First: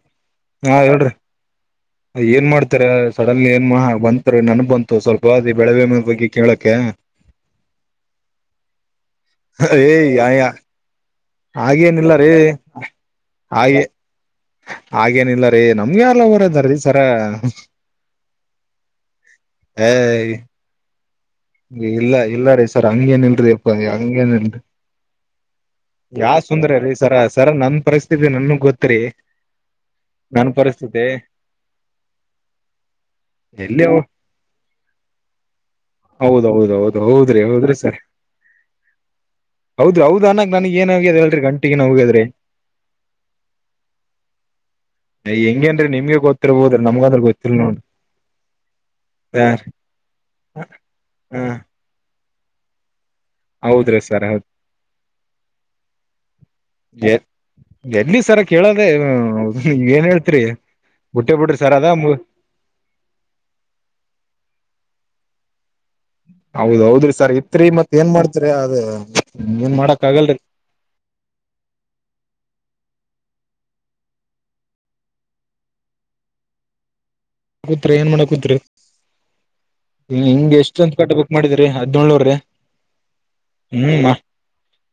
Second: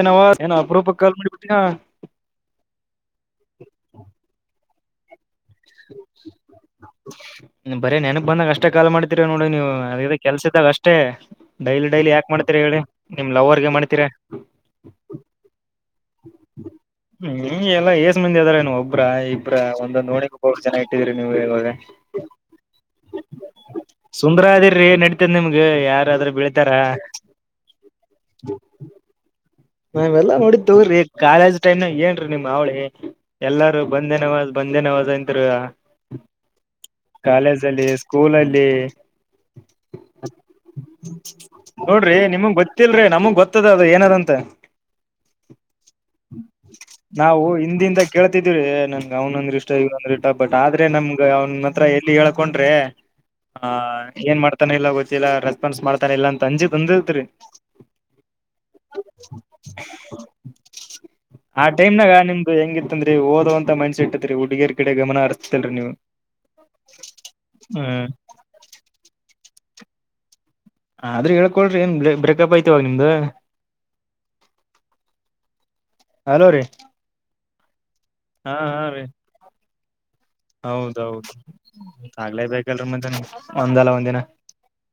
ಏನೋ ಏನೋ ಹಾ ಅಪರೂಪಕ್ ಹೇಳ್ರಿ ಕಾಲ್ ಮಾಡಿ ಬಿಟ್ಟಿಯಾ. ಏನ್ ಮಾಡ್ತೀರ ಸಡನ್ಲಿ ಏನ್ ಮಹ ಬಂತ್ರ್ ನೆನ್ಪ್ ಬನ್ ಯುಗಾದಿ ಬೆಳೆವಿಮೆ ಬಗ್ಗೆ ಕೇಳಕ್ಕೆ ಬರೇ ನೆನಪ್ ಬಂದಾಗ ಅಷ್ಟೇ ಕಾಲ್ ಮಾಡ್ತಿರ ನೋಡಿ ನೀವು ಏ ಅದ್ ಇದ್ ಕೆಲ್ಸ ಯ ಇದ್ದಾಗಷ್ಟೇ. ಡೈಲಿ ಡೈಲಿ ಹಾಗೇನಿಲ್ಲ ಯಾಕ ರೀ ಮಾಡ್ತೀರಿ ಹೇಳಿ ನಿಮ್ ಲವರ್ಗೆ ಹಾಗೆ ಮಾಡ್ತೀರ. ಹಾಗೇನಿಲ್ಲ ರೀ ನಮ್ಗೆ ಯಾರ ಲವರ್ ಅದರೀ ಸರ. ಎಲ್ಲಾ ಏಸ್ ಮಂದಿ ಅದಾರೇನು ಒಬ್ರ ಇಬ್ಬ್ರ ಒಂದೊಂದೂ ಓಣಿಗ್ ಒಬ್ಬೊಬ್ರ್ ಜನ ಇಟ್ಟಿದ್ರಿ. ನೀವು ಇವಾಗ ಇಲ್ಲ ಇಲ್ಲ ರೀ ಸರ್ ಹಂಗೇನ್ ಇಲ್ರಿ ಅಪ್ಪ ಹಂಗೇನ್ ಸುಂದರ ಇಲ್ರಿ. ಅದಿರ್ರಿ ನಡೀತದ ನಿಮ್ಗೆ ಯಾರಾದ್ರೂ ಯಾವ್ ಬೀಳ್ತಾರ ಸುಂದರಿ ರೀ ಸರ ಸರ ನನ್ ಪರಿಸ್ಥಿತಿ ನನ್ಗ್ ಗೊತ್ರಿ. ನಾವೆಲ್ಲಾ ನೋಡಿವ್ ತಗೋರಿ ಕಾಲೇಜ್ ಟೈಮ್ನಾಗ ಏನ್ರೀ ನಿಮ್ ಹಾವಳಿ ಎಲ್ಲಾರೂ ಎಲ್ಲಿ ಬಂದೇನವ ಬನ್ ನವಜ ಅಂತ್ರು ಹೌದೌದ ಹೌದು ಹೌದ್ರಿ ಹೌದ್ರಿ ಕಾಲೇಜಲ್ಲಿ ಸರ್ ಸ್ಕೂಲಲ್ಲಿ. ಹೌದ್ರಿ ಹೌದ ಅನಕ್ ನನಗ್ ಏನ್ ಆಗ್ಯದ ಹೇಳ್ರಿ ಗಂಟಿಗೆ ನೋವ್ ನೋಡ್ರಿ ಆಗ್ಯದ್ರಿ ನಿಮಗ್ ಗೊತ್ತಿಲ್ರಿ ನಮಗ್ ಗೊತ್ತದ ಅದು ಏನದಂತ. ಹೆಂಗೇನ್ರೀ ನಿಮ್ಗೆ ಗೊತ್ತಿರ್ಬೋದ್ರಿ ನಮ್ಗಂದ್ರ ನಾವು ಗೊತ್ತಿಲ್ ನೋಡ್ರಿ ಹಿಂದಿಂದ ಕೇಳ್ತಿದ್ವಿ ನನ್ಗೆ ಅವನಂದ್ರ್ ಇಷ್ಟ ನಂದ್ರೆ ಇಷ್ಟ ಬಟ್ ಆದ್ರೆ ನಮ್ಗ ಹಾ ಅವನ್ ಹತ್ರ ಎಲ್ಲಿ ಹೇಳ್ಕೊಂಡ್ರೆ ಹ ಹೌದ್ರಿ ಸರ್ ಏನ್ ಮಾಡ್ತಾನ ಇಲ್ಲ ಗೊತ್ತಿಲ್ಲಾ ರೆಸ್ಪಾನ್ಸ್ ಮಾಡ್ತಾನ ಇಲ್ಲ ಅಂತ ಅಂಜಿ ಹೌದ್ ಬಂದತ್ರಿ. ಎಲ್ಲಿ ಸರ್ ಕೇಳೋದೆ ಏನ್ ಹೇಳ್ತ್ರಿ. ಆ ಟೈಮ್ನಾಗ ನಿಮ್ದ ಹೆಂಗಿತ್ತಂದ್ರಿ ಓದೋ ಅಂತ ಮೈಂಡ್ಸೆಟ್ ಇತ್ರಿ ಹುಡುಗಿಯರ್ಗ್ ಕಡೆ ಗಮನ ಹರ್ಸ್ತಿಲ್ರಿ ನೀವು. ಹೌದೌದ್ರಿ ಸರ್ ಇತ್ರಿ ಮತ್ ಹ್ಮ್ ಏನ್ ಮಾಡ್ತ್ರಿ ಅದು ಏನ್ ಮಾಡಕ್ ಆಗಲ್ರಿ. ಹ ಆದ್ರೆ ಹೇಳ್ಕೊಳ್ರಿ ಏನ್ ಬ್ರೆ ಬ್ರೇಕಪ್ ಐತಿವಾಗ ನಿಮ್ದು. ಹಲೋ ರೀ ಕುತ್ರಿ ಏನ್ ಮಾಡಕ್ ಹಾ ಕುತ್ರೀ ಹಾ ರೀ ಹಿಂಗ್ ಎಷ್ಟೊಂತ ಪಟ ಬುಕ್ ಹೌದೌದು ಮಾಡಿದ್ರಿ ಹದ್ನೋಳ್ರಿ ಆಗ್ಲೇಬೇಕಲ್ರಿ ಮತ್ತೆ ಒಂದಲ್ಲ ಹ್ಮ್ ಮ ಒಂದಿನ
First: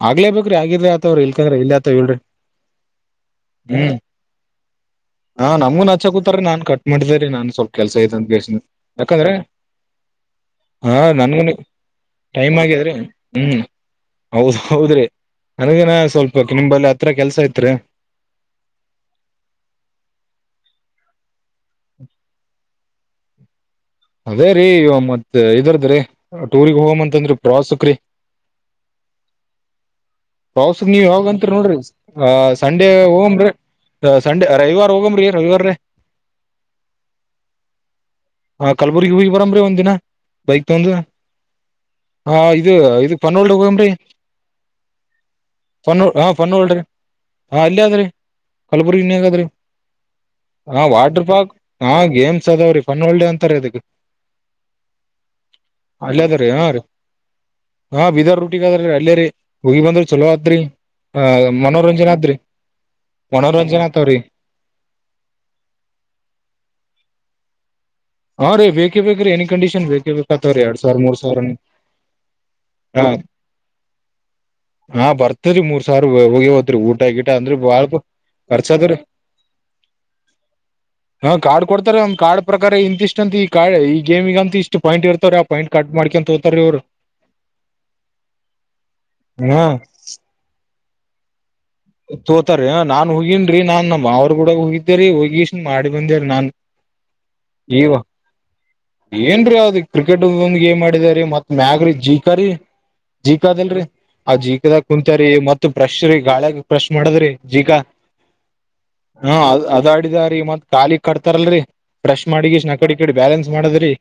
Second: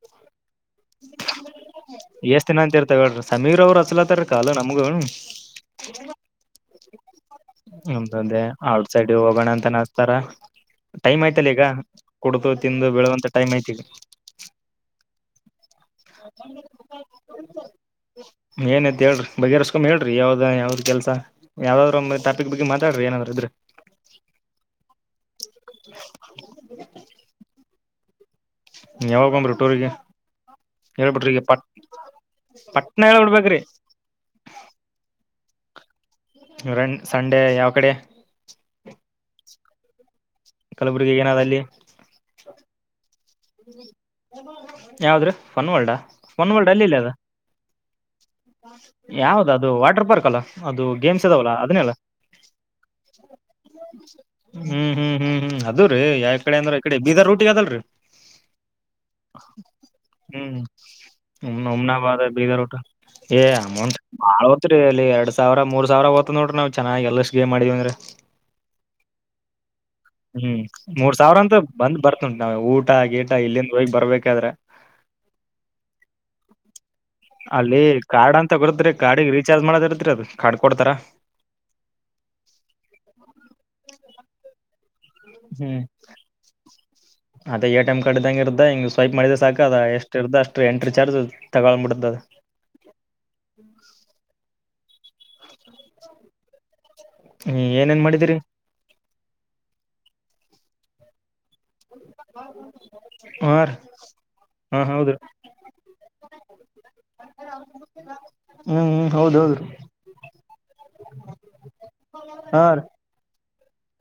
ಆಗ್ಲೇಬೇಕ್ರಿ ಆಗಿದ್ರಿ ಆತವ್ರಿ ಇಲ್ಕಂದ್ರ ಇಲ್ಲ ಆತವ್ ಇಡ್ರಿ ಎಷ್ಟ್ ದಿನ ಅಂತ ಇರ್ತಾವ ಹೇಳ್ರಿ ಸಮೀರ್ ಅವ್ರು ಹ್ಮ್ ಹಚ್ಲತ್ತಾರ ಕಾಲು ನಮ್ಗು ಹಾ ನಮ್ಗು ನಾಚೊ ಕೂತಾರ ನಾನ್ ಕಟ್ ಮಾಡ್ದ ರೀ ನಾನ್ ಸ್ವಲ್ಪ್ ಕೆಲ್ಸ ಐತೆಂತ ಬೆಸ್ ನ ಯಾಕಂದ್ರೆ ತನಸ್ತಾರ ಹಾ ಟೈಮ್ ಆಯ್ತಲೇ ನನ್ಗುನು ಈಗ ಕುಡ್ದು ಟೈಮ್ ತಿಂದು ಆಗ್ಯದ್ರಿ ಬೀಳುವಂತ ಟೈಮ್ ಹ್ಮ್ ಆಯ್ತ್ ಈಗ ನನಗೇನ ಸ್ವಲ್ಪ ಕಿಂಬಲ್ಲಿ ಹತ್ರ ಕೆಲ್ಸ ಐತ್ರಿ. ಏನಿತ್ ಹೇಳ್ರಿ ಬಗೇ ಹರ್ಸ್ಕೊಮ ಹೇಳ್ರಿ ಯಾವ್ಗ ಯಾವ್ದ್ ಕೆಲ್ಸ ಯಾವ್ದಾದ್ರು ಒಮ್ಮೆ ಟಾಪಿಕ್ ಬಗ್ಗೆ ಮಾತಾಡ್ರಿ ಏನಾದ್ರು ಇದ್ರೆ. ಅದೇ ರೀ ಇವ ಮತ್ ಇದ್ರುದ್ರಿ ಟೂರಿಗ್ ಹೋಮ್ ಅಂತಂದ್ರಿ ಪ್ರವಾಸಕ್ರಿ. ಯಾವಾಗೊಂಬ್ರಿ ಟೂರಿಗೆ. ಪ್ರವಾಸಕ್ ನೀವ್ ಹೇಳ್ಬಿಟ್ರಿ ಈಗ ಯಾವಾಗಂತ್ರ್ ಪಟ್ ನೋಡ್ರಿ ಆ ಸಂಡೇ ಪಟ್ನ ಹೋಮ್ರಿ ಹೇಳ್ಬಿಡ್ಬೇಕ್ರಿ ಸಂಡೆ ರವಿವಾರ ಹೋಗಮ್ರಿ ರವಿವಾ ರ ಸಂಡೇ ಯಾವ್ಕಡೆ. ಕಲಬುರ್ಗಿ ಹೋಗಿ ಬರಮ್ರಿ ಒಂದ್ ದಿನ ಬೈಕ್ ತಗೊಂದು ಅಲ್ಲಿ ಹಾ ಇದು ಇದು ಪನೋಲ್ಡ್ ಹೋಗಂಬ್ರಿ. ಯಾವ್ದ್ರಿ ಫನ್ ವರ್ಲ್ಡ್ ಆ ಫನ್ ವರ್ಲ್ಡ್ ಅಲ್ ಎಲ್ಲದ, ಅಲ್ಯಾದ್ರಿ ಕಲಬುರ್ಗಿ ನ್ಯಾಗ್ ಆದ್ರಿ ವಾಟರ್ ಪಾರ್ಕ್ ಅಲ್ಲ ಹ ಅದು ವಾಟರ್ ಗೇಮ್ಸ್ ಪಾರ್ಕ್ ಇದಾವಲ್ಲ ಹ ಅದನ್ನೆಲ್ಲ ಗೇಮ್ಸ್ ಅದಾವ್ರಿ ಫನ್ ವರ್ಲ್ಡೇ ತರ ಇದುಕ್ಕೆ ಹ್ಮ್ ಹ್ಮ್ ಹ್ಮ್ ಹ್ಮ್ ಅದು ರೀ ಯಾವ ಅಲ್ಲದ್ರೀ ಕಡೆ ಹಾ ಅಂದ್ರ ರೀ ಈ ಕಡೆ ಬೀದರ್ ರೂಟಿಗೆ ಅದಲ್ರರಿ ಹಾ ಬಿದರ್ ರೊಟಿಗದರಿ ಅಲ್ಯ ರೀ ಬಂದ್ರ ಚಲೋ ಹ್ಮ್ ಆದ್ರಿ ಆ ಮನೋರಂಜನ ಉಮ್ನಾಬಾದ ಆದ್ರಿ. ಬೀದರ್ ಏ ಮನೋರಂಜನೆ ಅಮೌಂಟ್ ಆತವ್ರಿ ಬಾಳ್ ಓತ್ರಿ ಅಲ್ಲಿ ಎರಡ್ ಸಾವಿರ ಮೂರ್ ಸಾವಿರ ಓತದ್ ನೋಡ್ರಿ ನಾವ್ ಚೆನ್ನಾಗ್ ಎಲ್ಲಸ್ ಗೇಮ್ ಆಡೀವ್ ಅಂದ್ರೆ ಹಾ ರೀ ಬೇಕೇ ಬೇಕ್ರಿ ಎನಿ ಕಂಡೀಷನ್ ಬೇಕೇ ಹ್ಮ್ ಬೇಕಕ್ತವ್ರೀ ಎರಡ್ ಮೂರ್ ಸಾವಿರ ಅಂತ ಬಂದ್ ಬರ್ತಂತ್ ನಾವ್ ಊಟ ಹಾ ಗೀಟ ಇಲ್ಲಿಂದ ಹೋಯ್ ಬರ್ಬೇಕಾದ್ರೆ. ಹಾ ಬರ್ತರಿ ಮೂರ್ ಸಾವ್ರ್ ಹೋಗೆ ಹೊತ್ರಿ ಊಟ ಗಿಟ ಅಂದ್ರೆ ಅಲ್ಲಿ ಬಾಳ್ ಕಾರ್ಡ್ ಅಂತ ಬರುತ್ರಿ ಕರ್ಚದ್ರಿ. ಕಾರ್ಡಿಗೆ [unintelligible] ಕಾರ್ಡ್ ಕೊಡ್ತರ. ಹಾ ಕಾರ್ಡ್ ಕೊಡ್ತಾರ ಒಂದ್ ಕಾರ್ಡ್ ಪ್ರಕಾರ ಇನ್ ತಿಷ್ಟ ಅಂತ ಈ ಕ ಈ ಗೇಮಿಗಂತ್ ಇಷ್ಟ ಪಾಯಿಂಟ್ ಇರ್ತಾವ್ರಿ ಆ ಪಾಯಿಂಟ್ ಹ್ಮ್ ಕಟ್ ಮಾಡ್ಕೊಂತ ಹೋತಾರಿ ಅವ್ರು. ಅದೇ ಎ ಟಿ ಎಂ ಕಾರ್ಡ್ ಇದ್ದಂಗ್ ಇರ್ದ ಹಿಂಗ ಸ್ವೈಪ್ ಮಾಡಿದ್ರೆ ಸಾಕ ಹಾ ಅದ ಎಷ್ಟ ಇರ್ದ ಅಷ್ಟು ಎಂಟ್ರಿ ಚಾರ್ಜ್ ತಗೊಬಿಡ್ತದ ಅದ ತೋತಾರ ನಾನ್ ಹೋಗಗಿನ್ೀ ನಾನ್ ನಮ್ಮ ಅವ್ರ ಕೂಡ ಹೋಗಿದಿ ರಿೀ ಹೋಗಿಷ್ಟ ಮಾಡಿ ಬಂದಾರ ನಾನ್. ಹ್ಮ್ ಈಗ ಏನೇನ್ ಮಾಡಿದಿರಿ ಏನ್ರೀ ಯಾವ್ದಿ ಕ್ರಿಕೆಟ್ಂದ ಏನ್ ಮಾಡಿದಾರ ಮತ್ತ ಮ ಆಗ ರೀ ಜೀಕ ರೀ ಹಾ ರೀ ಜೀಕದಲ್ರರಿ ಆ ಹಾ ಜೀಕದಾಗ ಹೌದ್ರಿ ಕುಂತಾರೀ ಮತ್ ಬ್ರೆಶ್್ರ ಗಾಳಿಯಾಗ ಬ್ರಶ್ ಮಾಡದ್ರಿ ಜೀಗ ಹ್ಮ್ ಹ್ಮ್ ಹಾ ಅದ್ ಹೌದೌದ್ರಿ ಅದ ಆಡಿದಾರೀ ಮತ್ ಖಾಲಿ ಕಟ್ತಾರಲ್ರರಿ ಬ್ರಶ್ ಮಾಡಿ ಹಾ ನ ರೀ ಕಡ ಕಡಿ ಬ್ಯಾಲೆನ್ ಮಾಡದ್ರಿ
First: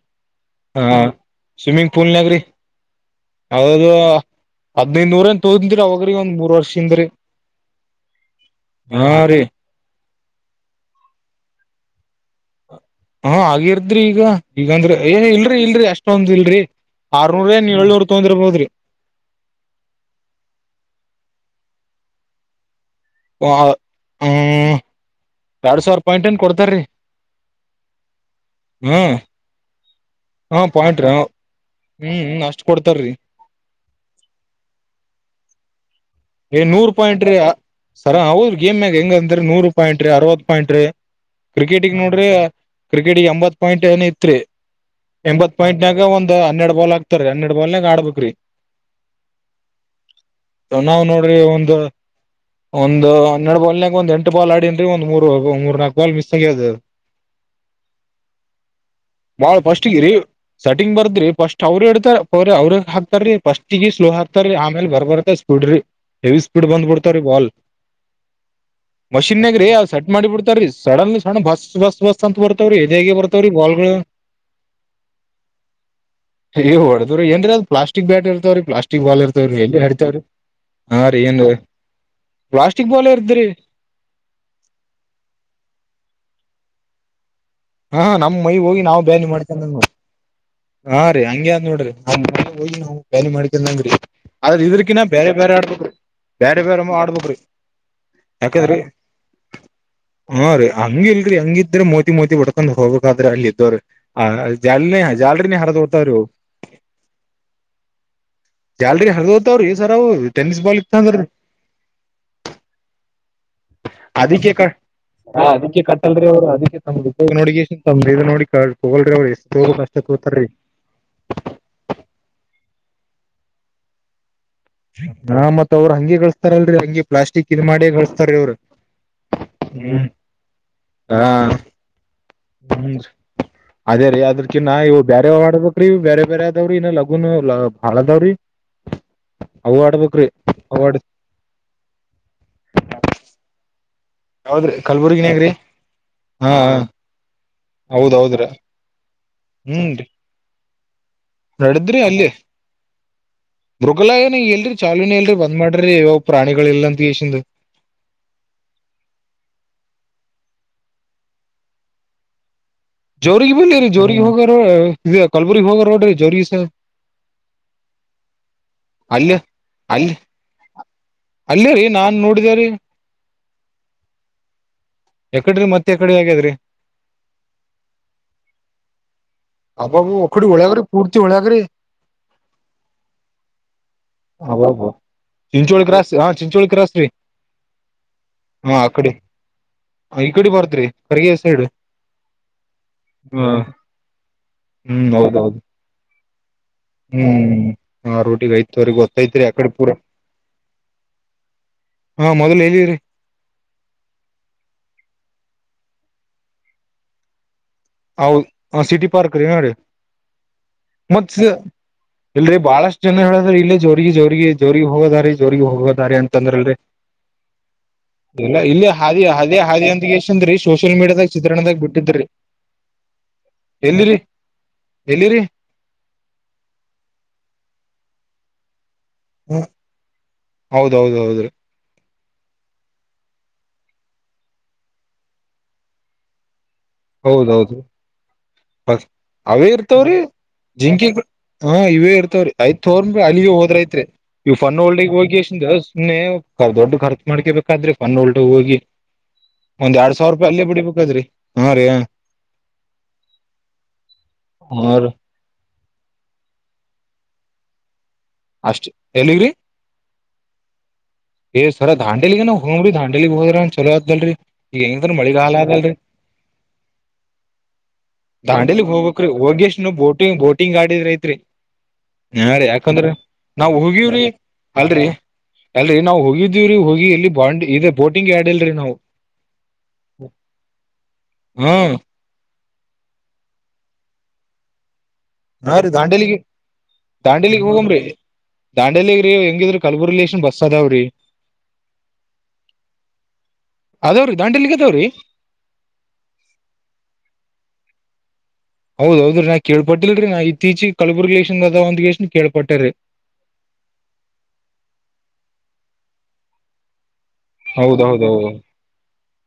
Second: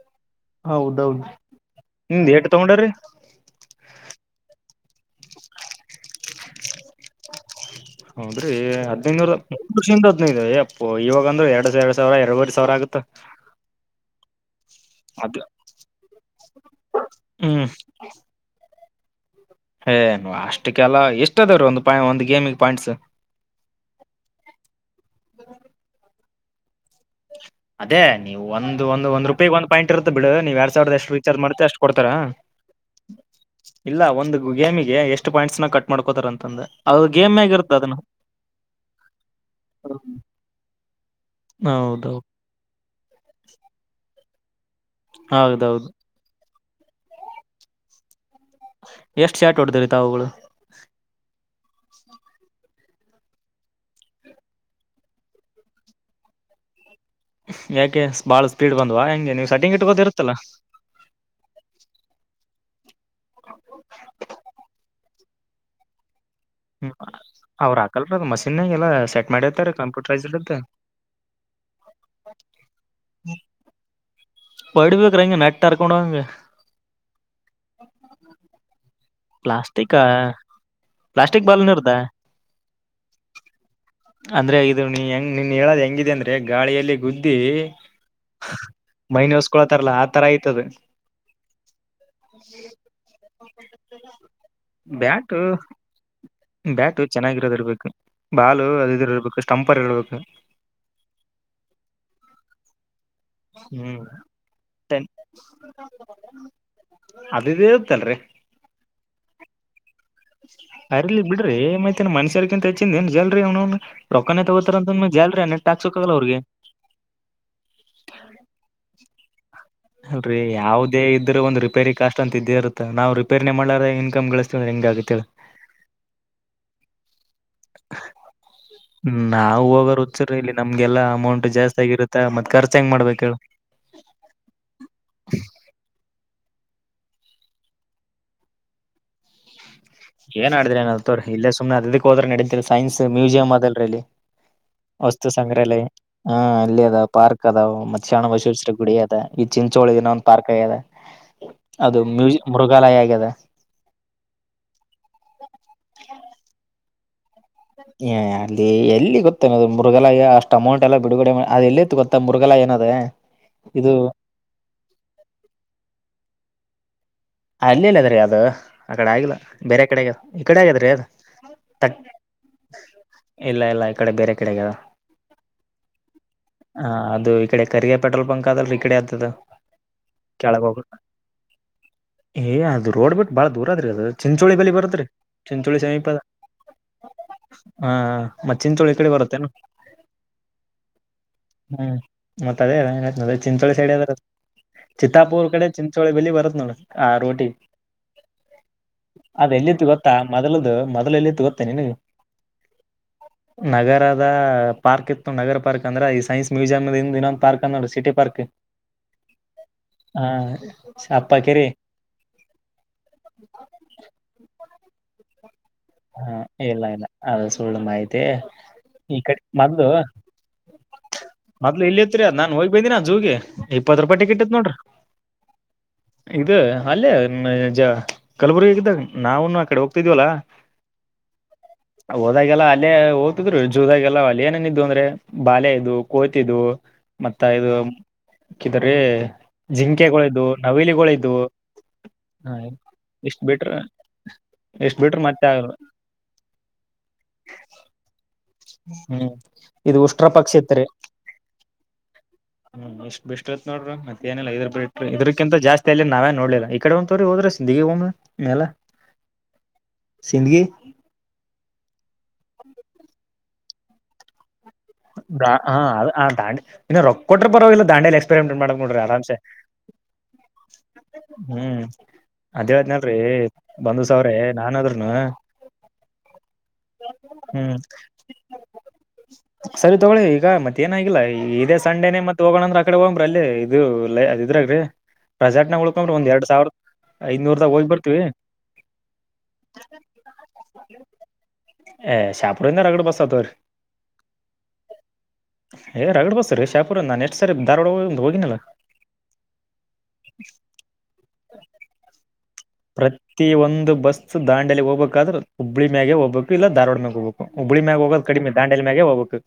ಹಾ ಹೌದೌದು ಸ್ವಿಮ್ಮಿಂಗ್ ನಿಮ್ದ್ ಪೂಲ್ನಾಗ್ರಿ ಏಟ್ ತಗೊಂಡಾರಿ ಯದು ಹದ್ನೈದು ನೂರನ್ ತೋಿದಿ್ರ ಅವ್ರಿ ಒಂದ ಮೂರ್ ವರ್ಷ ಇಿಂದ್ರೀ ಹೌದ್ರಿ ಹದ್ಿನೈನೂರ ಅಪ್ಪ ಇವಾಗ ಅ್ರ ಎರಡು ಎರ ಸಾವಿರ ಎರವ ಸಾವರ ಆೆ ಹಾ ಹಾಗಗರ್ದ್ರಿ ಈಗ ಈಗಂದ್ರ ಏನ್ ಅದ ಇಲ್ರಿ ಇಲ್ರಿ ಅಷ್ಟೊಂದ ಇಲ್ರಿ ಆರ್ನೂರೇ ಹ್ಮ್ ನೀನ್ ಏಳ್ನೂರ್ ತೊೊಂಡಿರ್ಬೋದ್ರಿ ಹೇ ಅಷ್ಟಕ್ಕೆಲ್ಲ ಇಷ್ಟ ಅದವ್ರೀ ಒಂದು ಪಾಯ ಒಂದಂದು ಗೇಮಿಗೆ ಪಾಯಿಂಟ್ಸ್ ಹ್ಮ್ ಎರಡ್ ಸಾವಿರ ಪಾಯಿಂಟ್ ಏನ್ ಕೊಡ್ತಾರೀ ಅದೇ ನೀವು ಒಂದ ಒಂದು ಹ್ಮ್ ಒಂದ್ ರೂಪಾಯಗ್ ಒಂದ ಇಟ್ಟಿರ್ತ್ತ ಬಿಡು ನೀವು ಹಾ ಎರಡ್ ಸಾವಿರದ ಪಾಯಿಂಟ್ ಎಷ್ಟು ರೀಚಾರ್ಜ್ ಮಾಡ್ತ ಅಷ್ಟ್ ಕೊಡ್ತಾರಾ ಹ್ಮ್ ಅಷ್ಟ್ ಕೊಡ್ತಾರೀ ಇಲ್ಲ ಒಂದು ಗೇಮಿಗೆ ಎಷ್ಟು ಪಾಯಿಂಟ್ಸ್ ನ ಕಟ್ ಮಾಡ್ಕೋತಾರ ಏ ಅಂತಂದ ನೂರ್ ಅದು ಪಾಯಿಂಟ್ ರೀ ಗೇಮ್ ಮ್ಯಾಗ ಇರುತ್ತ ಅದನ್ನ ಸರ ಅವೌದ ಗೇಮ್್ಯಾಗ ಹೆಂಗಂದ್ರರಿ ನೂರು ಪಾಯಿಂಟ್ ರೀ ಅರವತ್ ಪಾಯಿಂಟ್ ರೀ ಕ್ರಿಕೆಟಗ್ ಹೌದೌದು ನೋಡ್ರಿ ಕ್ರಿಕೆಟಗ ಎಂಬತ್ ಪಾಯಿಂಟ್ ಏನ ಇತ್ರಿ ಎಂಬತ್ ಹೌದೌದು ಪಾಯಿಂಟ್ನಾಗ ಒಂದ ಹನ್ನೆರಡ್ ಬಾಲ್ ಆಾತರಿ ಹನ್ನೆರಡ್ ಬಾಲ್ನಾಗ ಆಡ್ಬಬೇಕಕ್ರೀ ಎಷ್ಟು ಚಾಟ್ ಹೊಡತ ರ ತಾವುಗಳು. ನಾವವು್ ನೋಡ್ರಿ ಒಂದು ಒಂದು್ ಹನ್ನೆರಡು ಬಾಲ್ನಾಗ ಒಂದ ಎಂಟು ಬಾಲ್ ಆಡನ್ ಒಂದ್ ಮೂರು ಮೂರ್ ನಕಕ್ ಬಾಲ್ ಮಿಸ್ ಆಗ್ಯದದು ಯಾಕೆ ಸ್- ಬಾಳ ಸ್ಪೀಡ್ ಬಂದ್ವಾ ಹೆಂಗೆ ನೀವು ಬಾಳ ಸೆಟ್ಟಿಂಗ್ ಸ್ಟ್ಗಿ್ರೀ ಇಟ್ಕೋದಿರುತ್ತಲ್ಲ ಸೆಟಿಂಗ್ ಬರ್ದ್ರಿ ಫಸ್ಟ್ ಅವರು ಹೇಳ್ತಾರ ಅವ್ರಗ್ ಹಾಕ್ತಾರೀ ಫಸ್ಟ್ಗ ಸ್ಲೋ ಹಾಕ್ತಾರೀ ಆಮೇಲೆ ಬರ್ಬರ್ತ್ತ ಸ್ಪೀಡ್್ರೀ ಹೆವಿ ಸ್ಪೀಡ್ ಬಂದ್ಬಿಡ್ತಾರೀ ವಾಲ್ ಅವ್ರು ಹಾಕಲ್ರ ಅದು ಮಷೀನ್ಗೆಲ್ಲ ಸೆಟ್ ಮಷಿನ್ಾಗ ರೀ ಮಾಡಿರ್ತಾರೆ ಸೆಟ್ ಮಾಡಿ ಕಂಪ್ಯೂಟರೈಸ್ಡ್ ಇರುತ್ತೆ ಬಿಿಡ್ತಾರೀ ಸಡನ್ಲಿ ಸಣ್ಣ ಬಸ್ ಬಸ್ ಬಸ್ ಅಂತ ಬರ್ತವ್ರೀ ಇದ ಹೇಗೆ ಬರ್ತಾವ್ರಿ ಬಾಲ್ಗಳು ಹೊಡಿಬೇಕ್ರ ಹಂಗೆ ನೆಟ್ ಹರ್ಕೊಂಡ್ ಹಂಗ ಏ ಹೊಡದ್ರರಿ ಏನ್ರೀ ಅದು ಪ್ಲಾಸ್ಟಿಕ್ ಬ್ಯಾಟ್ ಇರ್ತಾವ್ರೀ ಪ್ಲಾಸ್ಟಿಕ್ ಬಲ್ ಇರ್ತ ಎಲ್ಲಿ ಪ್ಲಾಸ್ಟಿಕ್ ಹತವ ಹಾ ರೀ ಏನ್ ಪ್ಲಾಸ್ಟಿಕ್ ಬಾಲ್ನ ಇರ್ದ ಪ್ಲಾಸ್ಟಿಕ್ ಬಲ್ ಅಂದ್ರೆ ಇದು ನೀ ಹೆಂಗ್ ನೀನ್ ಹೇಳದ್ ಹೆಂಗಿದೆ ಅಂದ್ರೆ ಗಾಳಿಯಲ್ಲಿ ಗುಜ್ಜು ಹಾ ನಮ್ ಮೈ ಹೋಗಿ ನಾವವು ಬ್ಯಾನ ಮಾಡ್ತಂದ ನೋಸ್ಕೊಳತಾರಲ್ಲ ಆ ತರ ಆಯ್ತದ ಹಾ ರೀ ಹಂಗಗೆ್ ನೋಡ್ರಿ ನ ಹೋಗಿ ನಾವು ಗಾಲಿ ಮಾಡ್ಕೊಂಡಂಗ್ರಿ ಆದದ್ರ ಇದ್ರಕಿನ ಬೇರೆ ಬ್ಯಾಟು ಬೇರೆ ಆಡ್ಬೇಕೇ್ರಿ ಬೇರೆ ಬೇರೆ ಬ್ಯಾಟು ಆಡ್ಬೇಕ್ರಿ ಚೆನ್ನಾಗಿರೋದ್ ಇರ್ಬೇಕು ಬಾಲು ಯಾಕಂದ್ರೆ ಅದಿದ್ರ ಇರ್ಬೇಕು ಸ್ಟಂಪರ್ ಇರ್ಬೇಕು ಹಾ ರೀ ಹಂಗ ಇಲ್ರಿ ಹೆಂಗಿದ್ರೆ ಮೋತಿ ಮೋತಿ ಬ ಹ್ಮ್ ಜಾಲನೆ ಜಾಲ್ರಿನೇ ಹರಿದ ಹೋಗ್ತಾವ್ರಿ ಅವು ಅದ ಇತ್ತಲ್ಲ ರಿ ಜಾಲ್ರಿ ಹರಿದ ಹೋಗ್ತಾವ್ರಿ ಸರ್ ಅವು ಟೆನ್ನಿಸ್ ಬಾಲ್ ಅರಿಲಿ ಇತ್ತಂದ್ರ ಬಿಡ್ರಿ ಏ್ಐ್ತೇನ ಮನ್ಷ್ಯರ್ಕಿಂತ ಹೆಚ್ಚನ್ ಏನ್ ಜಲ್ರಿ ಅವನು ರೊಕ್ಕಾನೆ ಅದಕ್ಕೆ ಕ ತಗೋತಾರ ಅಂತಂದಲ್ರಿೀ ಟ್ಯಾಕ್ಸ್ ಹಕಾಗಲ್ಲ ಅವ್ರಿಗೆ ಇದು ನೋಡಿ ಕಲ್್ರ ಅವ ೀ ಯಾವವುದೇ ಇದ್ರ ಒಂದು ರಿಪೇರಿ ಕಾಸ್ಟ್ ಅಂತ ಇದೇ ಇರುತ್ತೆ ನಾವವು ರಿಪೇರಿನೇ ಮಾಡ್ಲಾರ ಇನ್ಕಮ್ ಿಸ ಹಾ ಮತ್ ಅವರು ಹಂಗೆ ಗಳಿಸಸ್ತಾರಲ್ರರಿ ಹಂಗಿ ಪ್ಲಾಸ್ಟಿಕ್ ಇದ್ ಮಾಡಿ ಗಳಸ್ತಾರೀ ಅವ್ರು ನಾವವು ಹೋಗೋರ್ ಹ್ಮ್ ಹುಚ್ಚರ ಇಲ್ಲಿ ನಮ್ಗೆಲ್ಲಾ ಅಮೌಂಟ್ ಜಾಸ್ತಿ ಆಗಿರುತ್ತ ಮತ್ತೆ ಹ್ಮ ಅದೇ ರೀ ಅದ್ರಕಿನ್ನ ಇವು ಬೇರೆ್ ಮಾಡಬೇಕ್ರೀ ಬೇರೆ ಬೇರೆ ರಿ ಲಘು ನ ಭಳ ದಾವರಿ ಏನ್ ಆಡಿದ್ರಿ ನ ಅ ತ ಇಲ್ಲೇ ಸುಮ್ಮನೆ ಅದಕ್ ಹೋದ್ರೆ ನಡೀತಿೀರಿ ಸೈನ್ಸ್ ಮ್ಯೂಸಿಯಂ್ ಅದಲ್ರರಿ ಇಲ್ಲಿ ಯಾವದ್ರಿ ವಸ್ತು ಕಲ್ಬುರ್ಗಿನ್ಯಾಗ್ರಿ ಸಂಗ್ರಹಾಲಯ ಹ ಹಾ ಅಲ್ಲಿ ಅದ ಪಾರ್ಕ್ ಕದ ಮ್ಣ ವ ಹೌದೌದ್ರಿ ಗುಡಿ ಅದದೆ ಈ ಚಿಚೋಳಿ ಹ್ಮ್ ರೀ ದಿನ ಒಂದ ಪಾರ್ಕ್ ಇದೆ ಅದು ನಡದ್ರಿ ಅಲ್ಲಿ ಮ್ಯ ಮೃಗಾಲಯ ಆಗದ ಮೃಗಲಾಯನ ಎಲ್ರಿ ಚಾೂನೆಿ ಎಲ್ರಿ ಬಂದ್ ಮಾಡ್ರಿ ಯ್ ಪ್ರಾಣಿಗಳ ಇಲ್ಲ ಅಂತ ಎಸಿಂದ ಏ ಅಲ್ಲಿ ಎಲ್ಲಿ ಗೊತ್ತೇನೆದು ಮುೃಗಾಲಯ ಅಷ್ಟ್ ಅಮೌಂಟ್ ಎಲ್ಲಾ ಬಿಡುಗಡೆ ಅದ ಎಲ್ಲ ಗೊತ್ತ ಮುೃಗಾಲ ಏನಾದ ಜೋರಿಗೆ ಬನ್ನಿ ರೀ ಜೋರಿಗೆ ಹೋಗಾರ ಇದ ಕಲ್ಬುರಗ ಹೋಗ ನೋಡ್ರಿ ಜೋರಿಗೆಸ ಅಲ್ಲ ಇಲ್ಲ ಅದ್ರೀ ಅದು ಆ ಕಡೆ ಆಗಿಲ್ಲ ಅಲ್ಲೇ ಬೇರೆ ಕಡೆ ಆಗ್ಯ ಅಲ್ಲಿ ಈ ಕಡೆ ಆಗ್ಯಾದ್ರೀ ಅದು ಅಲ್ಲೇ ರೀ ನಾನ್ ನೋಡಿದ ರೀ ಇಲ್ಲ ಇಲ್ಲ ಈ ಕಡೆ ಬೇರೆ ಕಡೆಗೆ ಹ ಯಕಡ್ರಿ ಮತ್ತೆ ಯಕಡೆ ಆಗ್ಯದ್ರಿ ಅದು ಈಡೆ ಕಖರ್ಗೆ ಪೆಟ್ರೋಲ್ ಪಂಕ್ ಆದದಲ್ರಿ ಇಕಡೆ ಆತದ ಹಬ್ಬಬ ಒಕಡಿಿ ಕೆಳಗ ಹೋಗ ಓಳಾಕರಿ ಪೂರ್ತಿ ಓಳಾ ಕರಿ ಏ ಅದದು ರೋಡ್ ಬಿಟ್ಟು ಬಾಳ ದೂರ ಆದ್ರಿ ಅದ ಚಿಂಚೋಳಿ ಬಲಿ ಅಬ್ಬಬ್ಬ ಬರದ್ರಿ ಚಿಂಚೋಳಿ ಕ್ರಾಸ್ ಸಮೀಪದ ಹಾ ಚಿಂಚೋಳಿ ಕ್ರಾಸ್ ರೀ ಹಾ ಮತ್ತ ಹಾ ಆ ಚಿಂಚೋಳಿ ಈ ಕಡೆ ಬರುತ್ತೇನಾ ಈ ಕಡೆ ಬರ್ತ್ರಿ ಕರ್ಗೆ ಸೈಡ್ ಹ್ಮ್ ಮತ್ತ ಅದೇ ಏನ್ತ ಹ ಚಿಂಂತೋಳಿ ಸೈಡ್ ಅ ಹ್ಮ್ ಚಿತ್ತಾಪೂರ್ ಹೌದೌದು ಕಡೆ ಚಿಂಚೋಳಿ ಬಳಿ ಬರತ್ತತ್ ನೋಡ ಆ ರೋಟಿ ಹ್ಮ್ ಹ ರೋಟಿ ಅದ ಎಲ್ಲಿತ್ತು ಗೊತ್ತಾ ಮೊದಲ್ದ ಮೊದ್ ಎಲ್ಲಿತ್ತು ಗೊತ್ತೇ ನಿನಗೆ ಹಾ ಮೊದಲ್ ಎಲ್ಲಿರಿ ನಗರದ ಪಾರ್ಕ್ ಇತ್ತು ನಗರ ಪಾರ್ಕ್ ಅಂದ್ರೆ ಈ ಸೈನ್ಸ್ ಮ್ಯೂಸಿಯಂ ಇನ್ನೊಂದು ಪಾರ್ಕ್ ಸಟಿ ಪಾರ್ಕ್ ಹೌದ್ ಸಿಟಿ ಪಾರ್ಕ್ ರೀ ನೋಡಿ ಹ ಅಪ್ಪಾ ಕರಿ ಇಲ್ರೀ ಬಾಳಷ್ಟು ಜನ ಹೇಳದ್ರ ಇಲ್ಲಿ ಜೋರಿಗೆ ಜೋರಿಗೆ ಜೋರಿಗೆ ಹೋಗೋದಾರಿ ಜೋರಿಗೆ ಹೋಗ ಹೋಗೋದಾರಿ ಹ ಅಂತಂದ್ರಲ್ ಇಲ್ಲ ಇಲ್ಲ ಅದು ಸುಳ್ಳು ಮಾಹಿತಿ ಇಲ್ಲ ಇಲ್ಲಿ ಈ ಹಾದಿ ಕಡೆ ಹಾದೇ ಹಾದಿ ಮೊದ್ಲು ಅಂತ ಎಷ್ಟ ಅಂದ ಶೋ ಸೋಷಿಯಲ್ ಮೀಡಿಯಾದಾಗ ಚಿತ್ರಣದಾಗ ಮೊದ್ಲು ಇಲ್ಲಿ ಇತ್ರಿ ಬಿಟ್ಟಿದ್ರಿ ಅದ್ ನಾನ್ ಹೋಗಿ ಬಂದಿನ ಜೂಗೆ ಇಪ್ಪತ್ ಎಲ್ಲಿರಿ ರೂಪಾಯಿ ಟಿಕೆಟ್ ಇತ್ ನೋಡ್ರಿ ಎಲ್ಲಿರಿ ಇದು ಅಲ್ಲೇಜ ಕಲ್ಬುರ್ಗಿ ಹಗಿದ್ದಾಗ ನಾವನು ಆ ಕಡೆ ಹೋಗ್ತಿದವಲ್ಲಾ ಹೌದೌದು್ರ ಹೋದಾಗೆಲ್ಲ ಅಲ್ಲೇ ಓ್ತಿದ್ರು ಜದಾಗೆಲ್ಲ ಅಲ್ಲಿ ಏನೇನ ಇದಿದ್ದು ಅಂದ್ರೆ ಬಾಯ ಇದು ಕೋತು ಮತ್ತ ಇದು ಹೌದೌದು ಕ್ರೀ ಅವೇ ಜಿಂಕೆ ಇರ್ತವ್ರಿ ಇದಿದವು ಜಿಂಕಿ ನವಿಲಿಗಳುಿದವು ಹಾ ಇವೇ ಇರ್ತವ್ರೀ ಯ್ತ್ ತೋ್ರಿ ಅಲ್ಲಿಗ ಬಿಟ್ರ ಹೋದ್ರ ಐತ್ರಿ ಇವ ಎಷ್ಟ್ ಫನ್ೋಲ್ಡಗ್ ಬಿಟ್ರ ಹೋಗಿ ಮತ್ತೆ ಆಗಲ್ಲ ಅಷ್ಟ ನೀ ದೊಡ್ ಖರ್ಚ ಮಾಡಕೇಬೇಕಾದ್ರೆಫ ಹೋಗಿ ಹ್ಮ್ ಒಂದ್ ಇದು ಎರಡ್ ಉಷ್ಟ್ರ ಸಾವಿರ ರೂಪಾಯಿ ಅಲ್ಲೇ ಬಿಡಿಬೇಕಾದ್ರಿ ಹಾ ರೀ ಹ್ಮ ಎಷ್ಟ್ ಬಿಟ್ಟಿತ್ ನೋಡ್ರ ಮತ್ತೇಏನಿಲ್ಲಲ್ಲ ಇದ್ರ ಬಿ ಹಾ ರೀ ಇದ್ರಕ್ಕಿಂತ ಜಾಸ್ ಅಲ್ಲಿ ನಾವೇ ನೋಡ್ಲಿಲ್ಲ ಈ ಕಡೆ ಒಂತವರಿ ಹೋದ್ರೆ ಗ ಬ ಮಲ್ಲ ಅಷ್ಟ್ ಎಲ್ಲಿಗ್ರಿ ಸಿಂದಗಿ ಏ್ರ ದಾಂಡೇಲಿ ಏ ಹೋಗ್ರರಿ ದಾಂಡೇಲಿಗ್ ಹೋದ್ರ ಚಲೋದ್ದಲ್ರಿ ದ ಹಾ ದಾಂಡಿ ಇನ್ನು ರೊಕ್ಕ ಕೊಟ್ರೆ ಬರವಾಗಿಲ್ಲ ದಾಂಡಿಯಲಿ ಎಕ್ಸ್ಪೆರಿಮೆಂಟ್ ಮಾಡಕ್ ನೋಡ್ರಿ ಆರ್ಸೆ ಹೋಗ್ಯಷ್ಟ ನ ಬೋಟಿಂಗ್ ಬೋಟಿಂಗ್ ಆಡಿದ್ರ ಐತ್ರಿ ಹ್ಮ್ ಹಾ ರೀ ಅದೇ ಯಾಕಂದ್ರ ಹೇಳ್ದ್ನಲ್ರಿ ನಾವವು ಬಂದು ಹೋಗಿವವ್ರಿ ಸಾವಿರ ಅಲ್ರರಿ ನಾನಾದ್ರೂನು ಅಲ್ರರಿ ನಾವವು ಹೋಗಿದ್ದೀವ್ರೀ ಹೋಗಿ ಇಲ್ಲಿ ಬಾಂಡ್ ಹ್ಮ್ ಇೇ ಬೋಟಿಂಗ್ ಆಡಿಲ್ರರಿ ನಾವು ಸರಿ ತಗೊಳ್ಳಿ ಈಗ ಮತ್ತೆ ಏನಾಗಿಿಲ್ಲ ಹಾ ಇದೇ ಸಂಡೇನೆ ಮತ್ತತ್ ಹೋಗೋಣಂದ್ರ ಕಡೆ ಹೋಗಂಬ್ರಿ ಅಲ್ಲಿ ಇದು ಲೈ ಇದ್ರಾಗ್ರೀ ರಜಾಟನ ಉಳ್ಕಂಬ್ರಿ ಒಂದ ಎರಡ್ ಸಾವಿರ ದಾಂಡೆಲಿಗ್ ಹೋಗಮ್ರೀ ದಾಂಡೆಲಿಗ್್ರೀ ಹೆಂಗಿದ್ರ ಕಲ್ಬುರ್ ಲೇಶನ್ ಬಸ್ ಅದಾವ್ರೀ ಹ ಶಾಪುರ ಇಂದರ ಕಡೆ ಬಸತ ಅದಾವ್ರಿ ದಾಂಡೇಲಿಗ್ ಅದಾವ್ರಿ ಏ ರಗಡ್ ಬಸ್ತ ರೀ ಶಾಪುರ ನಾನು ಎಷ್ಟು ಸರಿ ಧಾರ್ವಾಡ ಹೋಗಿನನಿಲ್ಲ ಹೌದೌದ್ರೀ ನಾ ಕೇಳ್ಪಟ್ಟಿಲ್ರರಿ ನಾ ಇತ್ತೀಚ ಕಬುರ್ಗ ಲೇಶನ್ದ ಒ್ೇಶ ಕೇಳ್ಪಟ್ಟಿ ಪ್ರತಿ ಒಂದು ಬಸ್ ದಾಂಡಲಿ ಹೋಗ್ಬೇಕಾದ್ರೆ ಹುಬ್ಳಿ ಮ್ಯಾಗೆ ಹೋಗ್ಬೇಕು ಇಲ್ಲ ಧಾರವಾಡ ಮ್ಯಾಗ ಹೋಗ್ಬೇಕು ಹುಬ್ಳಿ ಮ್ಯಾಗ ಹೋಗೋದ್ ಹೌದೌದೌದು ಕಡಿಮೆ ದಾಂಡೇಲಿ ಮ್ಯಾಗೆ ಹೋಗ್ಬೇಕು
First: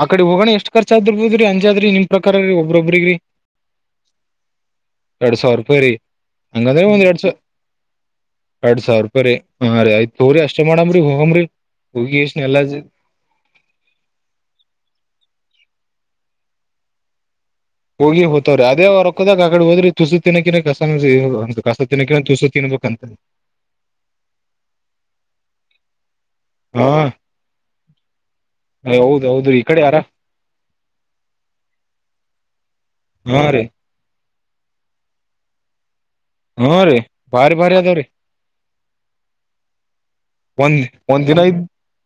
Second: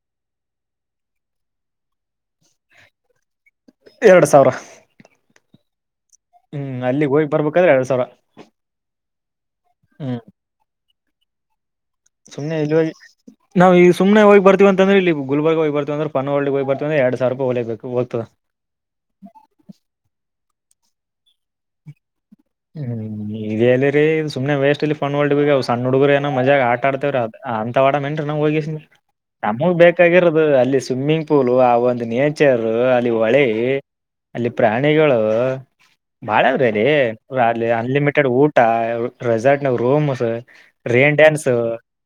ಆ ಕಡೆ ಹೋಗೋಣ ಎಷ್ಟ್ ಖರ್ಚ ಆದರ್ಬೋದ್ರಿ ಅಂಜಾದ್ರಿ ನಿಮ ಪ್ರಕಾರ ರೀ ಒಬ್ರೊಬ್ರಗ್ರೀ ಎರಡ್ ಸಾವಿರ ಎರಡ್ ಸಾವಿರ ರೂಪಾಯಿ ರೀ ಹ್ಮ್ ಹಂಗಂದ್ರೆ ಒಂದ್ ಅಲ್ಲಿ ಎರಡ್ ಹೋಗ್ ಸಾವ ಬರ್ಬೇಕಾದ್ರೆ ಎರಡ್ ಸಾವಿರ ಎರಡ್ ಸಾವಿರ ರೂಪಾಯಿ ರ ಹಾ ರರಿ ಆಯ್ತ ಹ್ಮ್ ತೋ್ರಿ ಅಷ್ಟ ಮಾಡಾಮ್ರಿ ಹೋಗಮ್ರಿ ಹೋಗಿ ಎಷ್ಟ ಸುಮ್ನೆ ಎಲ್ಲಾ ಇಲ್ಲಿೋಗ ನಾವ ಈಗ ಸು್ನೆ ಹೋಗ್ ಬರ್ತತಿ ಅಂದ್ರ ಇಲ್ಲಿ ಈ ಗುಬರ್ಗ ಹೋಗಿ ಬರ್ತೀವಿ ಅ್ರ ಪನ್ಳ್ಳಿಗೆ ಹ್ರ್ತಂದ್ರ ಎಡು ಸಾವಿ ಹೋಗಿ ಹೋತವ್ರೀ ಅದೇ ಹೊರಕ್ಕೋದಾಗ ಆ ಕಡೆ ಹೋದ್ರಿ ತುಸು ತಿನಕಿನ ಕಸ ಕಸ ತಿನ್ನಕಿನ ತುಸು ತಿನ್ಬೇಕಂತ ಹ್ಮ್ ಇದಲ್ಲಿರಿ ಸುಮ್ನೆ ವೇಸ್ಟ್ ಇಲ್ಲಿ ಫನ್ ವಲ್ಡ್ ಸಣ್ಣ ಹುಡುಗರ ನ ಮಜಾಗ ಆಟ ಹಾ ಆಡ್ತೇವ್ರ ಅಂತವಾಡೇನ್ರಿ ನಾ್ ಹೋಗಿಸ ಹೌದ್ ಹೌದ್ರಿ ಈ ನಮಗ್ ಕಡೆ ಯಾರ ಬೇಕಾಗಿರೋದು ಅಲ್ಲಿ ಸ್ವಿಮ್ಮಿಂಗ್ ಪೂಲು ಆ ಒಂದು ನೇಚರ್ ಅಲ್ಲಿ ಹೊಳೆ ಹಾ ರೀ ಅಲ್ಲಿ ಪ್ರಾಣಿಗಳು ಬಾಳ ಅವ್ರೀ ಹಾ ಅಲ್ಲಿ ರೀ ಬಾರಿ ಅಲ್ಲಿ ಬಾರಿ ಅದಾವ್ರಿ ಅನ್ಲಿಮಿಟೆಡ್ ಊಟ ರೆಸಾರ್ಟ್ ನ ರೂಮ್ಸ್ ಒಂದ್ ರೈನ್ ಒಂದ್ ದಿನ ಡ್ಯಾನ್ಸ್ ಇದ್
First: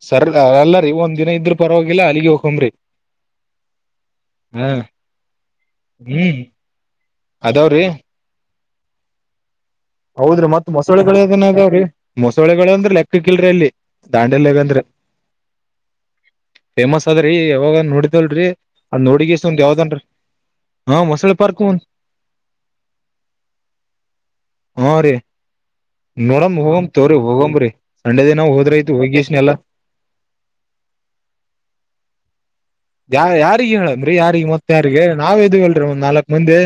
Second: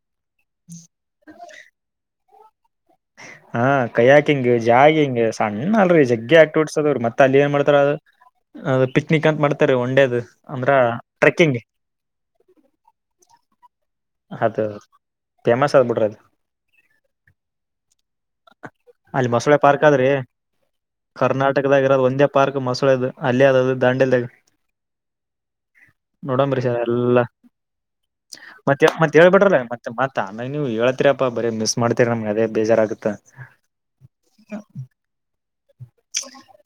ಸರ್ ಅಲ್ಲರೀ ಒಂದ್ ದಿನ ಇದ್ರ ಪರವಾಗಿಲ್ಲ ಅಲ್ಲಿಗೆ ಹಕಂಬ್ರಿ ಹಾ ಕೈ್ಯಾಾಕ ಹಿಂಗಗೆ ಜಾಗ ಹಿಂಗ ಸಣ್ಣ ಅಲ್ೀ ಜಗ್ಗೆ ಹ್ಮ್ ಆಕ್ಟ ಹೊಡ್ಸದವ್ರೀ ಮತ್ತೆ ತಲ್ಲಿ ಏನ್ ಮಾಡ್ತಾರ ಅದಾವ್ರಿ ಅ ಪಿಕ್ನಿಕ್ ಅಂತ ಮಾಡ್ ಹೌದ್ರಿ ಮತ್ ಮೊಸಳೆಗಳುದನದಾವ್ರೀ ಮೊಸಳೆಗಳು ಅಂದ್ರೆ ಲೆಕ್ಕಕ್ಕಿಲ್ರರಿ ಅಲ್ಲಿ ಅದು ದಾಂಡೆಲ್ಗಂದ್ರೆ ಫೇಮಸ್ ಅದ ಬಿಟ್ರ ಅದು ಫೇಮಸ್ ಅದ್ರೀ ಯಾವಾಗ ನೋಡಿದಲ್ರರಿ ಅದ ಅಲ್ಲಿ ಮೊಸಳೆ ನೋಡಿಗಷ್ಟುಂದ ಪಾರ್ಕ್ ಯಾವ್ದನ್ರೀ ಆದ್ರಿ ಕರ್ನಾಟಕದಾಗ ಇರೋದು ಒಂದೇ ಪಾರ್ಕ್ ಮೊಸಳೆ ಇದು ಅಲ್ಲೇ ಅದದು ದಾಂಡೆಲ್ದಾಗ ಹ್ಮ್ ರೀ ನೋಡಂಬ್ರಿ ನೋಡಮ ಸರ್ ಹೋಗಮ ತೋರಿ ಎಲ್ಲಾ ಹೋಗಂಬ್ರಿ ಸಂಡೆ ದಿನ ನಾವ್ ಹೋದ್ರಯ್ತು ಹೋಗೀಷ್ಟನೆ ಎಲ್ಲಾ ಹೇತೀರಪ್ಪಾ ಬರಿ ಮ್ ಮಾಡತೀರಿಮ್ಗೆ ಯ ಯಾರಿಗ ಹೇಳನ್ರಿ ಯಾರಿಗ ಮತ್ತ ಯಾರಿಗೆ ನಾವ್ ಇದ ಅಲ್ರಿ ಒಂದ್ ನಾಲ್ಕ್ ಮಂದಿ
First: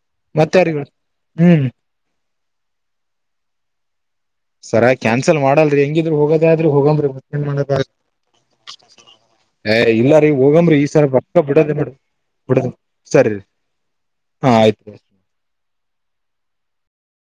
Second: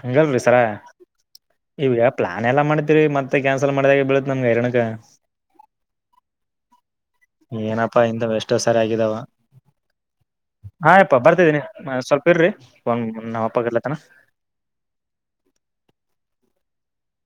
ಹಂಗಲ್ರರಿ ಮತ್ತ ಸರ ಯಾರಿಗ್ ಹ್ಮ್ ಇವಗ ಪ್ಲಾನ್ ಎಲ್ಲ ಮಾಡತಿರಿ ಮತ್ತೆ ಕ್ಯಾನ್ಸಲ್ ಮಾಡಿದಾಗ ಬೀಳ ಸರ ಕ್ಯಾನ್ಸಲ್ ಮಾಡಲ್ರಿ ಹೆಂಗಿದ್ರರು ಹೋಗದ ಆದ್ರೂ ಹೋಗರಿ ಮ ಏನ್ ಮಾಡದ ಏನಪ್ಪಾ ಇಂತವ್ ಎಷ್ಟೋ ಸರಿ ಆಗಿದಾವ ಹ ಇಲ ಹೋಗ್ರಿ ಈ ಸಲ ಹಾಯಪ್ಪಾ ಪಕ್ಕ ಬರ್ತಿದ್ದೀನಿ ಬಿಡದಡ ಸ್ವಲ್ಪ ಇರ್ರಿ ಬಿಡ ಒಂದ್ ಸರಿ ನಮ್ಮಪ್ಪ ಕರಿಲತನ ಆಯ್ತು